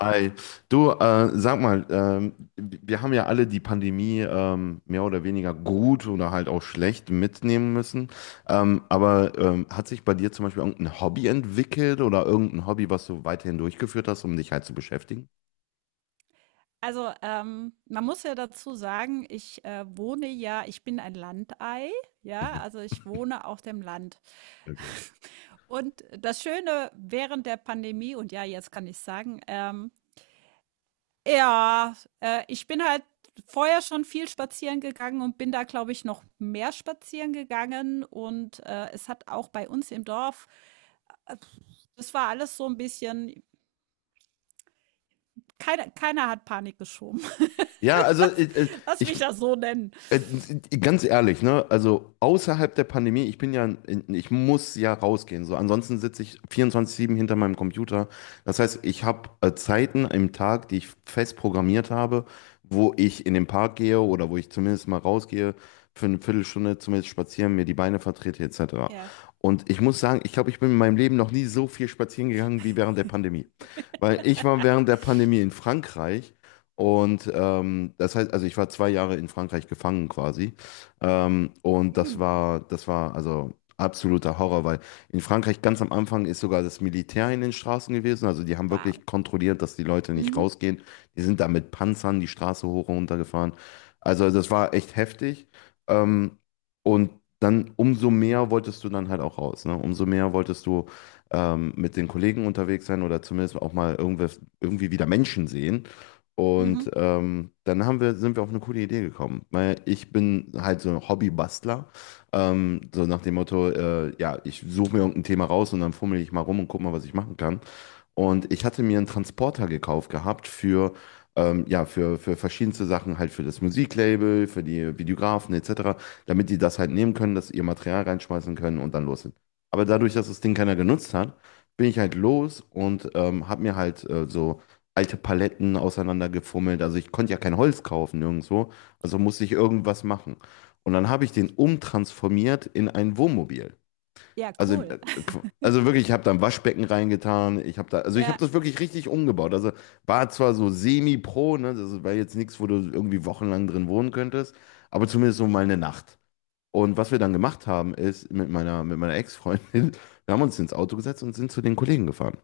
Hi. Du, sag mal, wir haben ja alle die Pandemie mehr oder weniger gut oder halt auch schlecht mitnehmen müssen. Aber hat sich bei dir zum Beispiel irgendein Hobby entwickelt oder irgendein Hobby, was du weiterhin durchgeführt hast, um dich halt zu beschäftigen? Also, man muss ja dazu sagen, ich bin ein Landei, ja, Mhm. also ich wohne auf dem Land. Okay. Und das Schöne während der Pandemie, und ja, jetzt kann ich sagen, ja, ich bin halt vorher schon viel spazieren gegangen und bin da, glaube ich, noch mehr spazieren gegangen. Und es hat auch bei uns im Dorf, das war alles so ein bisschen, keiner hat Panik geschoben. Ja, also Lass lass mich ich, das so nennen. Äh, ganz ehrlich, ne? Also außerhalb der Pandemie, ich muss ja rausgehen. So, ansonsten sitze ich 24/7 hinter meinem Computer. Das heißt, ich habe Zeiten im Tag, die ich fest programmiert habe, wo ich in den Park gehe oder wo ich zumindest mal rausgehe für eine Viertelstunde, zumindest spazieren, mir die Beine vertrete etc. Ja. Und ich muss sagen, ich glaube, ich bin in meinem Leben noch nie so viel spazieren gegangen wie während der Pandemie. Weil ich war während der Pandemie in Frankreich. Und das heißt, also ich war 2 Jahre in Frankreich gefangen quasi. Und Mhm. Das war also absoluter Horror, weil in Frankreich ganz am Anfang ist sogar das Militär in den Straßen gewesen. Also die haben Wow. wirklich kontrolliert, dass die Leute nicht Mhm, rausgehen. Die sind da mit Panzern die Straße hoch und runter gefahren. Also das war echt heftig. Ähm, und dann umso mehr wolltest du dann halt auch raus, ne? Umso mehr wolltest du mit den Kollegen unterwegs sein oder zumindest auch mal irgendwas, irgendwie wieder Menschen sehen. mhm. Und dann sind wir auf eine coole Idee gekommen, weil ich bin halt so ein Hobbybastler, so nach dem Motto, ja, ich suche mir irgendein Thema raus und dann fummel ich mal rum und guck mal, was ich machen kann. Und ich hatte mir einen Transporter gekauft gehabt für, ja, für verschiedenste Sachen, halt für das Musiklabel, für die Videografen etc., damit die das halt nehmen können, dass sie ihr Material reinschmeißen können und dann los sind. Aber dadurch, dass das Ding keiner genutzt hat, bin ich halt los und habe mir halt so alte Paletten auseinandergefummelt. Also ich konnte ja kein Holz kaufen nirgendwo, also musste ich irgendwas machen. Und dann habe ich den umtransformiert in ein Wohnmobil. Ja, Also, cool. äh, also wirklich, ich habe da ein Waschbecken reingetan. Ich habe da, also ich habe Ja, das wirklich richtig umgebaut. Also war zwar so semi-pro, ne, das war jetzt nichts, wo du irgendwie wochenlang drin wohnen könntest, aber zumindest so mal eine Nacht. Und was wir dann gemacht haben, ist mit meiner Ex-Freundin, wir haben uns ins Auto gesetzt und sind zu den Kollegen gefahren.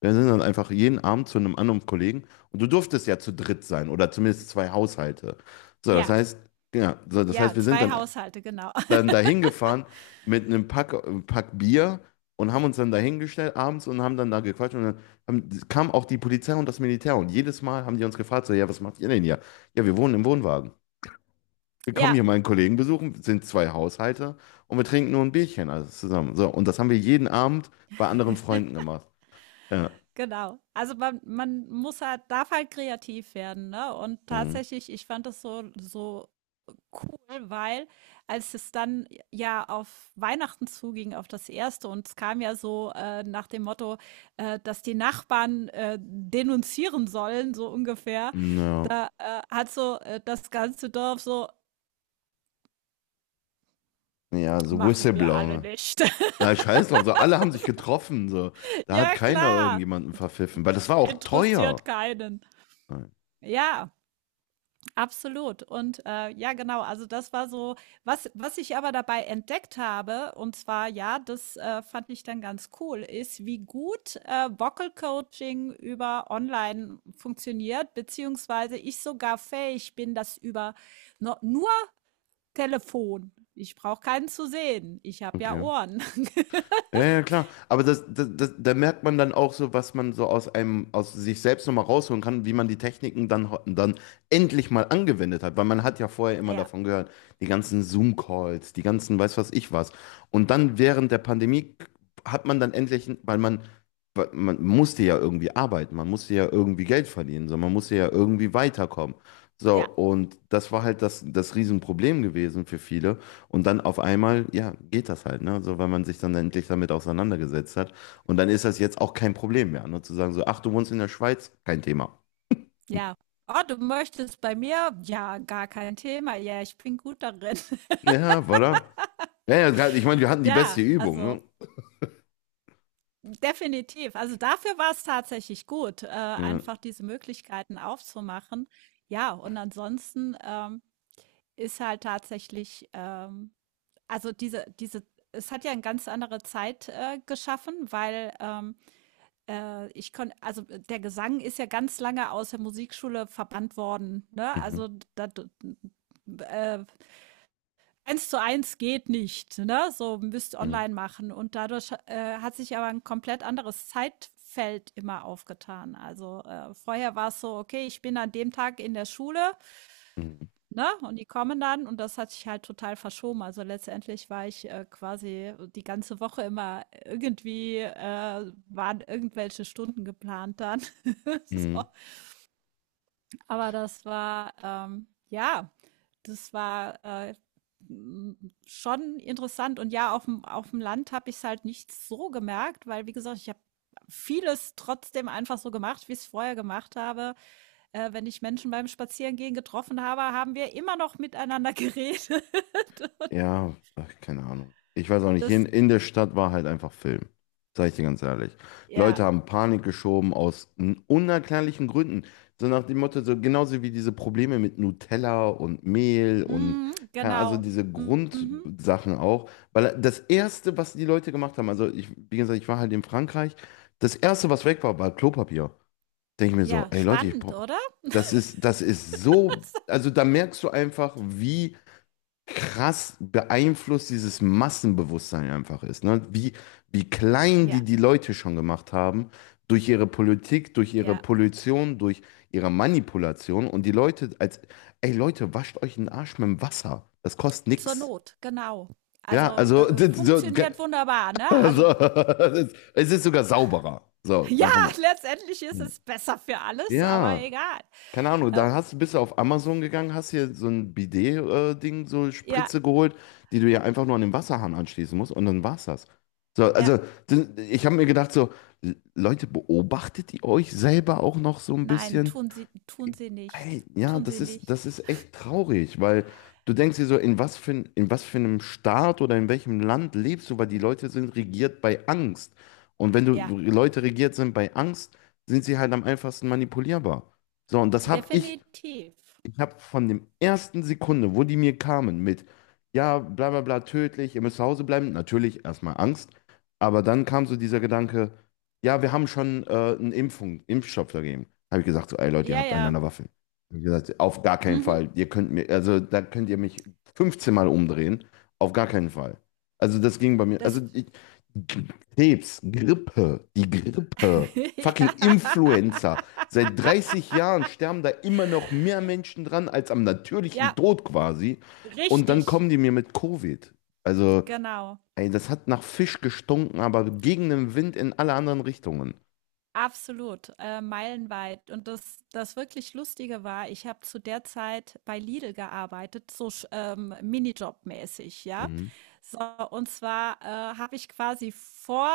Wir sind dann einfach jeden Abend zu einem anderen Kollegen und du durftest ja zu dritt sein oder zumindest 2 Haushalte. So, das ja, heißt, ja, wir sind 2 dann Haushalte, genau. Dahin gefahren mit einem Pack Bier und haben uns dann dahingestellt abends und haben dann da gequatscht und dann kam auch die Polizei und das Militär und jedes Mal haben die uns gefragt, so, ja, was macht ihr denn hier? Ja, wir wohnen im Wohnwagen. Wir kommen Ja, hier meinen Kollegen besuchen, sind 2 Haushalte und wir trinken nur ein Bierchen alles zusammen. So, und das haben wir jeden Abend bei anderen Freunden gemacht. Ja, genau. Also man muss halt darf halt kreativ werden, ne? Und mhm. tatsächlich, ich fand das so so cool, weil, als es dann ja auf Weihnachten zuging, auf das erste, und es kam ja so, nach dem Motto, dass die Nachbarn denunzieren sollen, so ungefähr. Ja, Da hat so, das ganze Dorf so: ja, so „Machen wir alle Whistleblower. nicht." Da scheiß drauf, so alle haben sich getroffen, so. Da hat Ja, keiner klar. irgendjemanden verpfiffen, weil das war auch Interessiert teuer. keinen. Nein. Ja, absolut. Und ja, genau. Also das war so, was ich aber dabei entdeckt habe, und zwar, ja, das, fand ich dann ganz cool, ist, wie gut Vocal Coaching über online funktioniert, beziehungsweise ich sogar fähig bin, das über no, nur Telefon. Ich brauche keinen zu sehen. Ich habe ja Okay. Ohren. Ja, ja, klar. Aber da merkt man dann auch so, was man so aus sich selbst nochmal rausholen kann, wie man die Techniken dann, dann endlich mal angewendet hat. Weil man hat ja vorher immer Ja, davon gehört, die ganzen Zoom-Calls, die ganzen weiß was ich was. Und dann während der Pandemie hat man dann endlich, weil man, musste ja irgendwie arbeiten, man musste ja irgendwie Geld verdienen, so, man musste ja irgendwie weiterkommen. So, ja, und das war halt das Riesenproblem gewesen für viele. Und dann auf einmal, ja, geht das halt, ne? So, weil man sich dann endlich damit auseinandergesetzt hat. Und dann ist das jetzt auch kein Problem mehr, ne? Zu sagen so, ach, du wohnst in der Schweiz? Kein Thema. ja. Oh, du möchtest bei mir? Ja, gar kein Thema. Ja, ich bin gut darin. Ja, voilà. Ja, ja, ich meine, wir hatten die beste Ja, Übung, also ne? definitiv. Also dafür war es tatsächlich gut, Ja. einfach diese Möglichkeiten aufzumachen. Ja, und ansonsten, ist halt tatsächlich, also diese, diese, es hat ja eine ganz andere Zeit geschaffen, weil, ich konnte, also der Gesang ist ja ganz lange aus der Musikschule verbannt worden, ne? Mhm. Also da, äh, Eins zu eins geht nicht, ne? So, müsst Mhm. online machen. Und dadurch hat sich aber ein komplett anderes Zeitfeld immer aufgetan. Also vorher war es so, okay, ich bin an dem Tag in der Schule, Mhm. ne? Und die kommen dann, und das hat sich halt total verschoben. Also letztendlich war ich quasi die ganze Woche immer irgendwie, waren irgendwelche Stunden geplant dann. So. Mhm. Aber das war, ja, das war m- schon interessant. Und ja, auf dem Land habe ich es halt nicht so gemerkt, weil, wie gesagt, ich habe vieles trotzdem einfach so gemacht, wie ich es vorher gemacht habe. Wenn ich Menschen beim Spazierengehen getroffen habe, haben wir immer noch miteinander geredet. Und Ja, ach, keine Ahnung. Ich weiß auch nicht. Hier das, in der Stadt war halt einfach Film. Sag ich dir ganz ehrlich. ja, Leute haben Panik geschoben aus unerklärlichen Gründen. So nach dem Motto, so genauso wie diese Probleme mit Nutella und Mehl und mm, also genau. diese Mhm. Grundsachen auch. Weil das Erste, was die Leute gemacht haben, also ich, wie gesagt, ich war halt in Frankreich, das Erste, was weg war, war Klopapier. Denke ich mir so, Ja, ey Leute, spannend, oder? das ist, so, also da merkst du einfach, wie krass beeinflusst dieses Massenbewusstsein einfach ist. Ne? Wie klein die Ja, die Leute schon gemacht haben durch ihre Politik, durch ihre ja. Pollution, durch ihre Manipulation. Und die Leute als, ey Leute, wascht euch den Arsch mit dem Wasser. Das kostet Zur nix. Not, genau. Ja, Also, also, funktioniert wunderbar, ne? Also, also es ist sogar sauberer. So, ja, davon mal. letztendlich ist Hm. es besser für alles, aber Ja, egal. keine Ahnung, Ähm, dann bist du auf Amazon gegangen, hast hier so ein Bidet-Ding, so ja, Spritze geholt, die du ja einfach nur an den Wasserhahn anschließen musst und dann war's das. So, ja, also ich habe mir gedacht, so, Leute, beobachtet ihr euch selber auch noch so ein nein, bisschen? tun Sie nicht. Ey, ja, Tun Sie nicht. das ist echt traurig, weil du denkst dir so, in was für einem Staat oder in welchem Land lebst du, weil die Ja, Leute sind regiert bei Angst. Und wenn du ja, Leute regiert sind bei Angst, sind sie halt am einfachsten manipulierbar. So, und das habe ich definitiv. ich habe von dem ersten Sekunde, wo die mir kamen mit, ja, bla bla bla, tödlich, ihr müsst zu Hause bleiben, natürlich erstmal Angst, aber dann kam so dieser Gedanke, ja, wir haben schon Impfstoff dagegen. Habe ich gesagt, so, ey Leute, ihr Ja, habt ja. einander an. Hab ich gesagt, auf gar keinen Mhm. Fall, ihr könnt mir, also da könnt ihr mich 15 Mal umdrehen, auf gar keinen Fall. Also das ging bei mir, Das Krebs, Grippe, die Grippe, ja. fucking Influenza. Seit 30 Jahren sterben da immer noch mehr Menschen dran als am natürlichen Ja, Tod quasi. Und dann richtig, kommen die mir mit Covid. Also, genau. ey, das hat nach Fisch gestunken, aber gegen den Wind in alle anderen Richtungen. Absolut, meilenweit. Und das wirklich Lustige war, ich habe zu der Zeit bei Lidl gearbeitet, so Minijob-mäßig, ja. Mhm. So, und zwar habe ich quasi vor,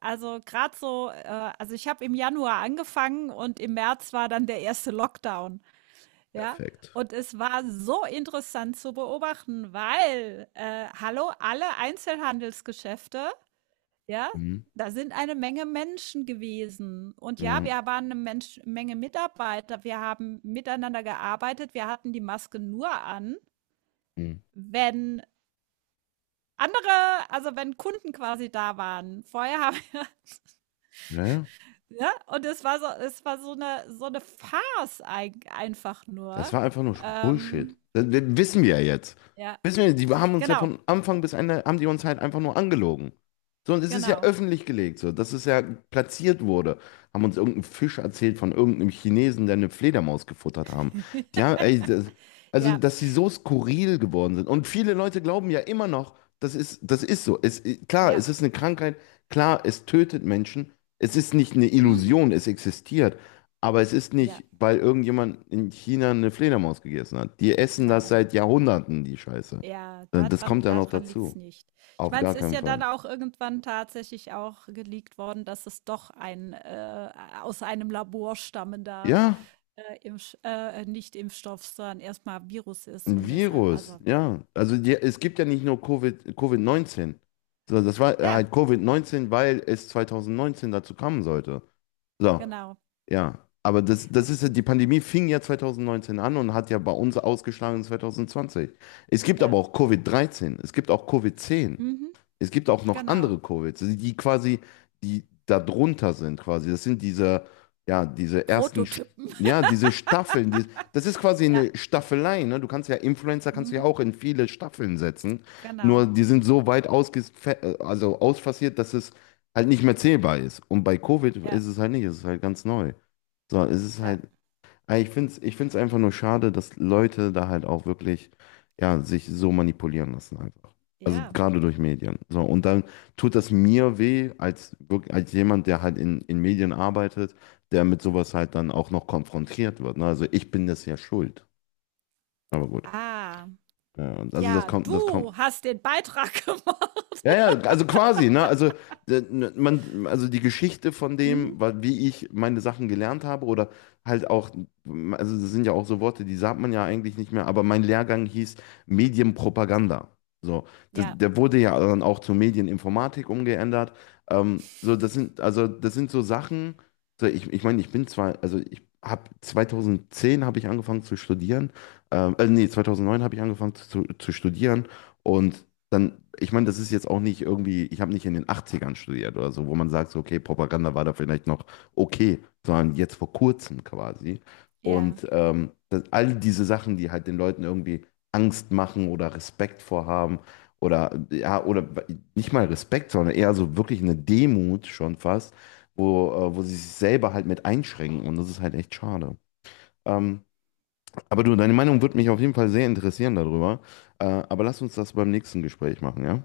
also gerade so, also ich habe im Januar angefangen, und im März war dann der erste Lockdown, ja. Perfekt. Und es war so interessant zu beobachten, weil, hallo, alle Einzelhandelsgeschäfte, ja, Mhm. da sind eine Menge Menschen gewesen. Und ja, wir Mhm. waren eine Mensch Menge Mitarbeiter. Wir haben miteinander gearbeitet. Wir hatten die Maske nur an, Mhm. wenn andere also, wenn Kunden quasi da waren. Vorher haben wir Ja, ja. ja. Und es war so eine Farce, eig einfach Das nur. war einfach nur Bullshit. Ähm, Das wissen wir ja jetzt. ja, Wissen wir, die haben uns ja genau, von Anfang bis Ende, haben die uns halt einfach nur angelogen. So, und es ist ja genau. öffentlich gelegt, so, dass es ja platziert wurde. Haben uns irgendeinen Fisch erzählt von irgendeinem Chinesen, der eine Fledermaus gefuttert haben. Ja, ey, also, Ja, dass sie so skurril geworden sind. Und viele Leute glauben ja immer noch, das ist so. Klar, ja. es ist eine Krankheit. Klar, es tötet Menschen. Es ist nicht eine Mhm. Illusion, es existiert. Aber es ist Ja, nicht, weil irgendjemand in China eine Fledermaus gegessen hat. Die essen das nein. seit Jahrhunderten, die Scheiße. Ja, Das daran kommt ja noch dadran liegt's dazu. nicht. Ich Auf meine, gar es ist keinen ja Fall. dann auch irgendwann tatsächlich auch geleakt worden, dass es doch ein, aus einem Labor stammender, Ja, Impfsch nicht Impfstoff, sondern erstmal Virus ist ein und deshalb Virus, also, ja. Es gibt ja nicht nur Covid, Covid-19. So, das war ja, halt Covid-19, weil es 2019 dazu kommen sollte. So, genau. ja. Aber die Pandemie fing ja 2019 an und hat ja bei uns ausgeschlagen in 2020. Es gibt Ja, aber auch Covid-13, es gibt auch Covid-10. mhm, Es gibt auch noch genau. andere Covid, also die quasi, die da drunter sind quasi. Das sind diese, ja, diese ersten, Prototypen. ja, diese Staffeln. Das ist quasi Ja, eine Staffelei, ne? Du kannst ja Influencer, kannst du ja mhm, auch in viele Staffeln setzen. Nur genau. die sind so weit also ausfassiert, dass es halt nicht mehr zählbar ist. Und bei Covid Ja, ist es halt nicht, es ist halt ganz neu. So, es ist ja, halt, aber Ich finde es ich find's einfach nur schade, dass Leute da halt auch wirklich, ja, sich so manipulieren lassen einfach. Also ja. gerade durch Medien. So, und dann tut das mir weh, als, als jemand, der halt in Medien arbeitet, der mit sowas halt dann auch noch konfrontiert wird. Ne? Also ich bin das ja schuld. Aber gut. Ah, Ja, und also das ja, kommt, das kommt. du hast den Beitrag gemacht. Ja, ja, also quasi, ne? Also, ne, man, also die Geschichte von Mhm, dem, wie ich meine Sachen gelernt habe, oder halt auch, also das sind ja auch so Worte, die sagt man ja eigentlich nicht mehr, aber mein Lehrgang hieß Medienpropaganda. So, ja, der wurde ja dann auch zur Medieninformatik umgeändert. So, also das sind so Sachen, so ich meine, ich bin zwar, also ich habe 2010 habe ich angefangen zu studieren, nee, 2009 habe ich angefangen zu studieren. Und dann, ich meine, das ist jetzt auch nicht irgendwie, ich habe nicht in den Achtzigern studiert oder so, wo man sagt, so, okay, Propaganda war da vielleicht noch okay, sondern jetzt vor kurzem quasi. ja. Und all diese Sachen, die halt den Leuten irgendwie Angst machen oder Respekt vorhaben oder, ja, oder nicht mal Respekt, sondern eher so wirklich eine Demut schon fast, wo sie sich selber halt mit einschränken und das ist halt echt schade. Ähm, aber du, deine Meinung würde mich auf jeden Fall sehr interessieren darüber. Aber lass uns das beim nächsten Gespräch machen, ja?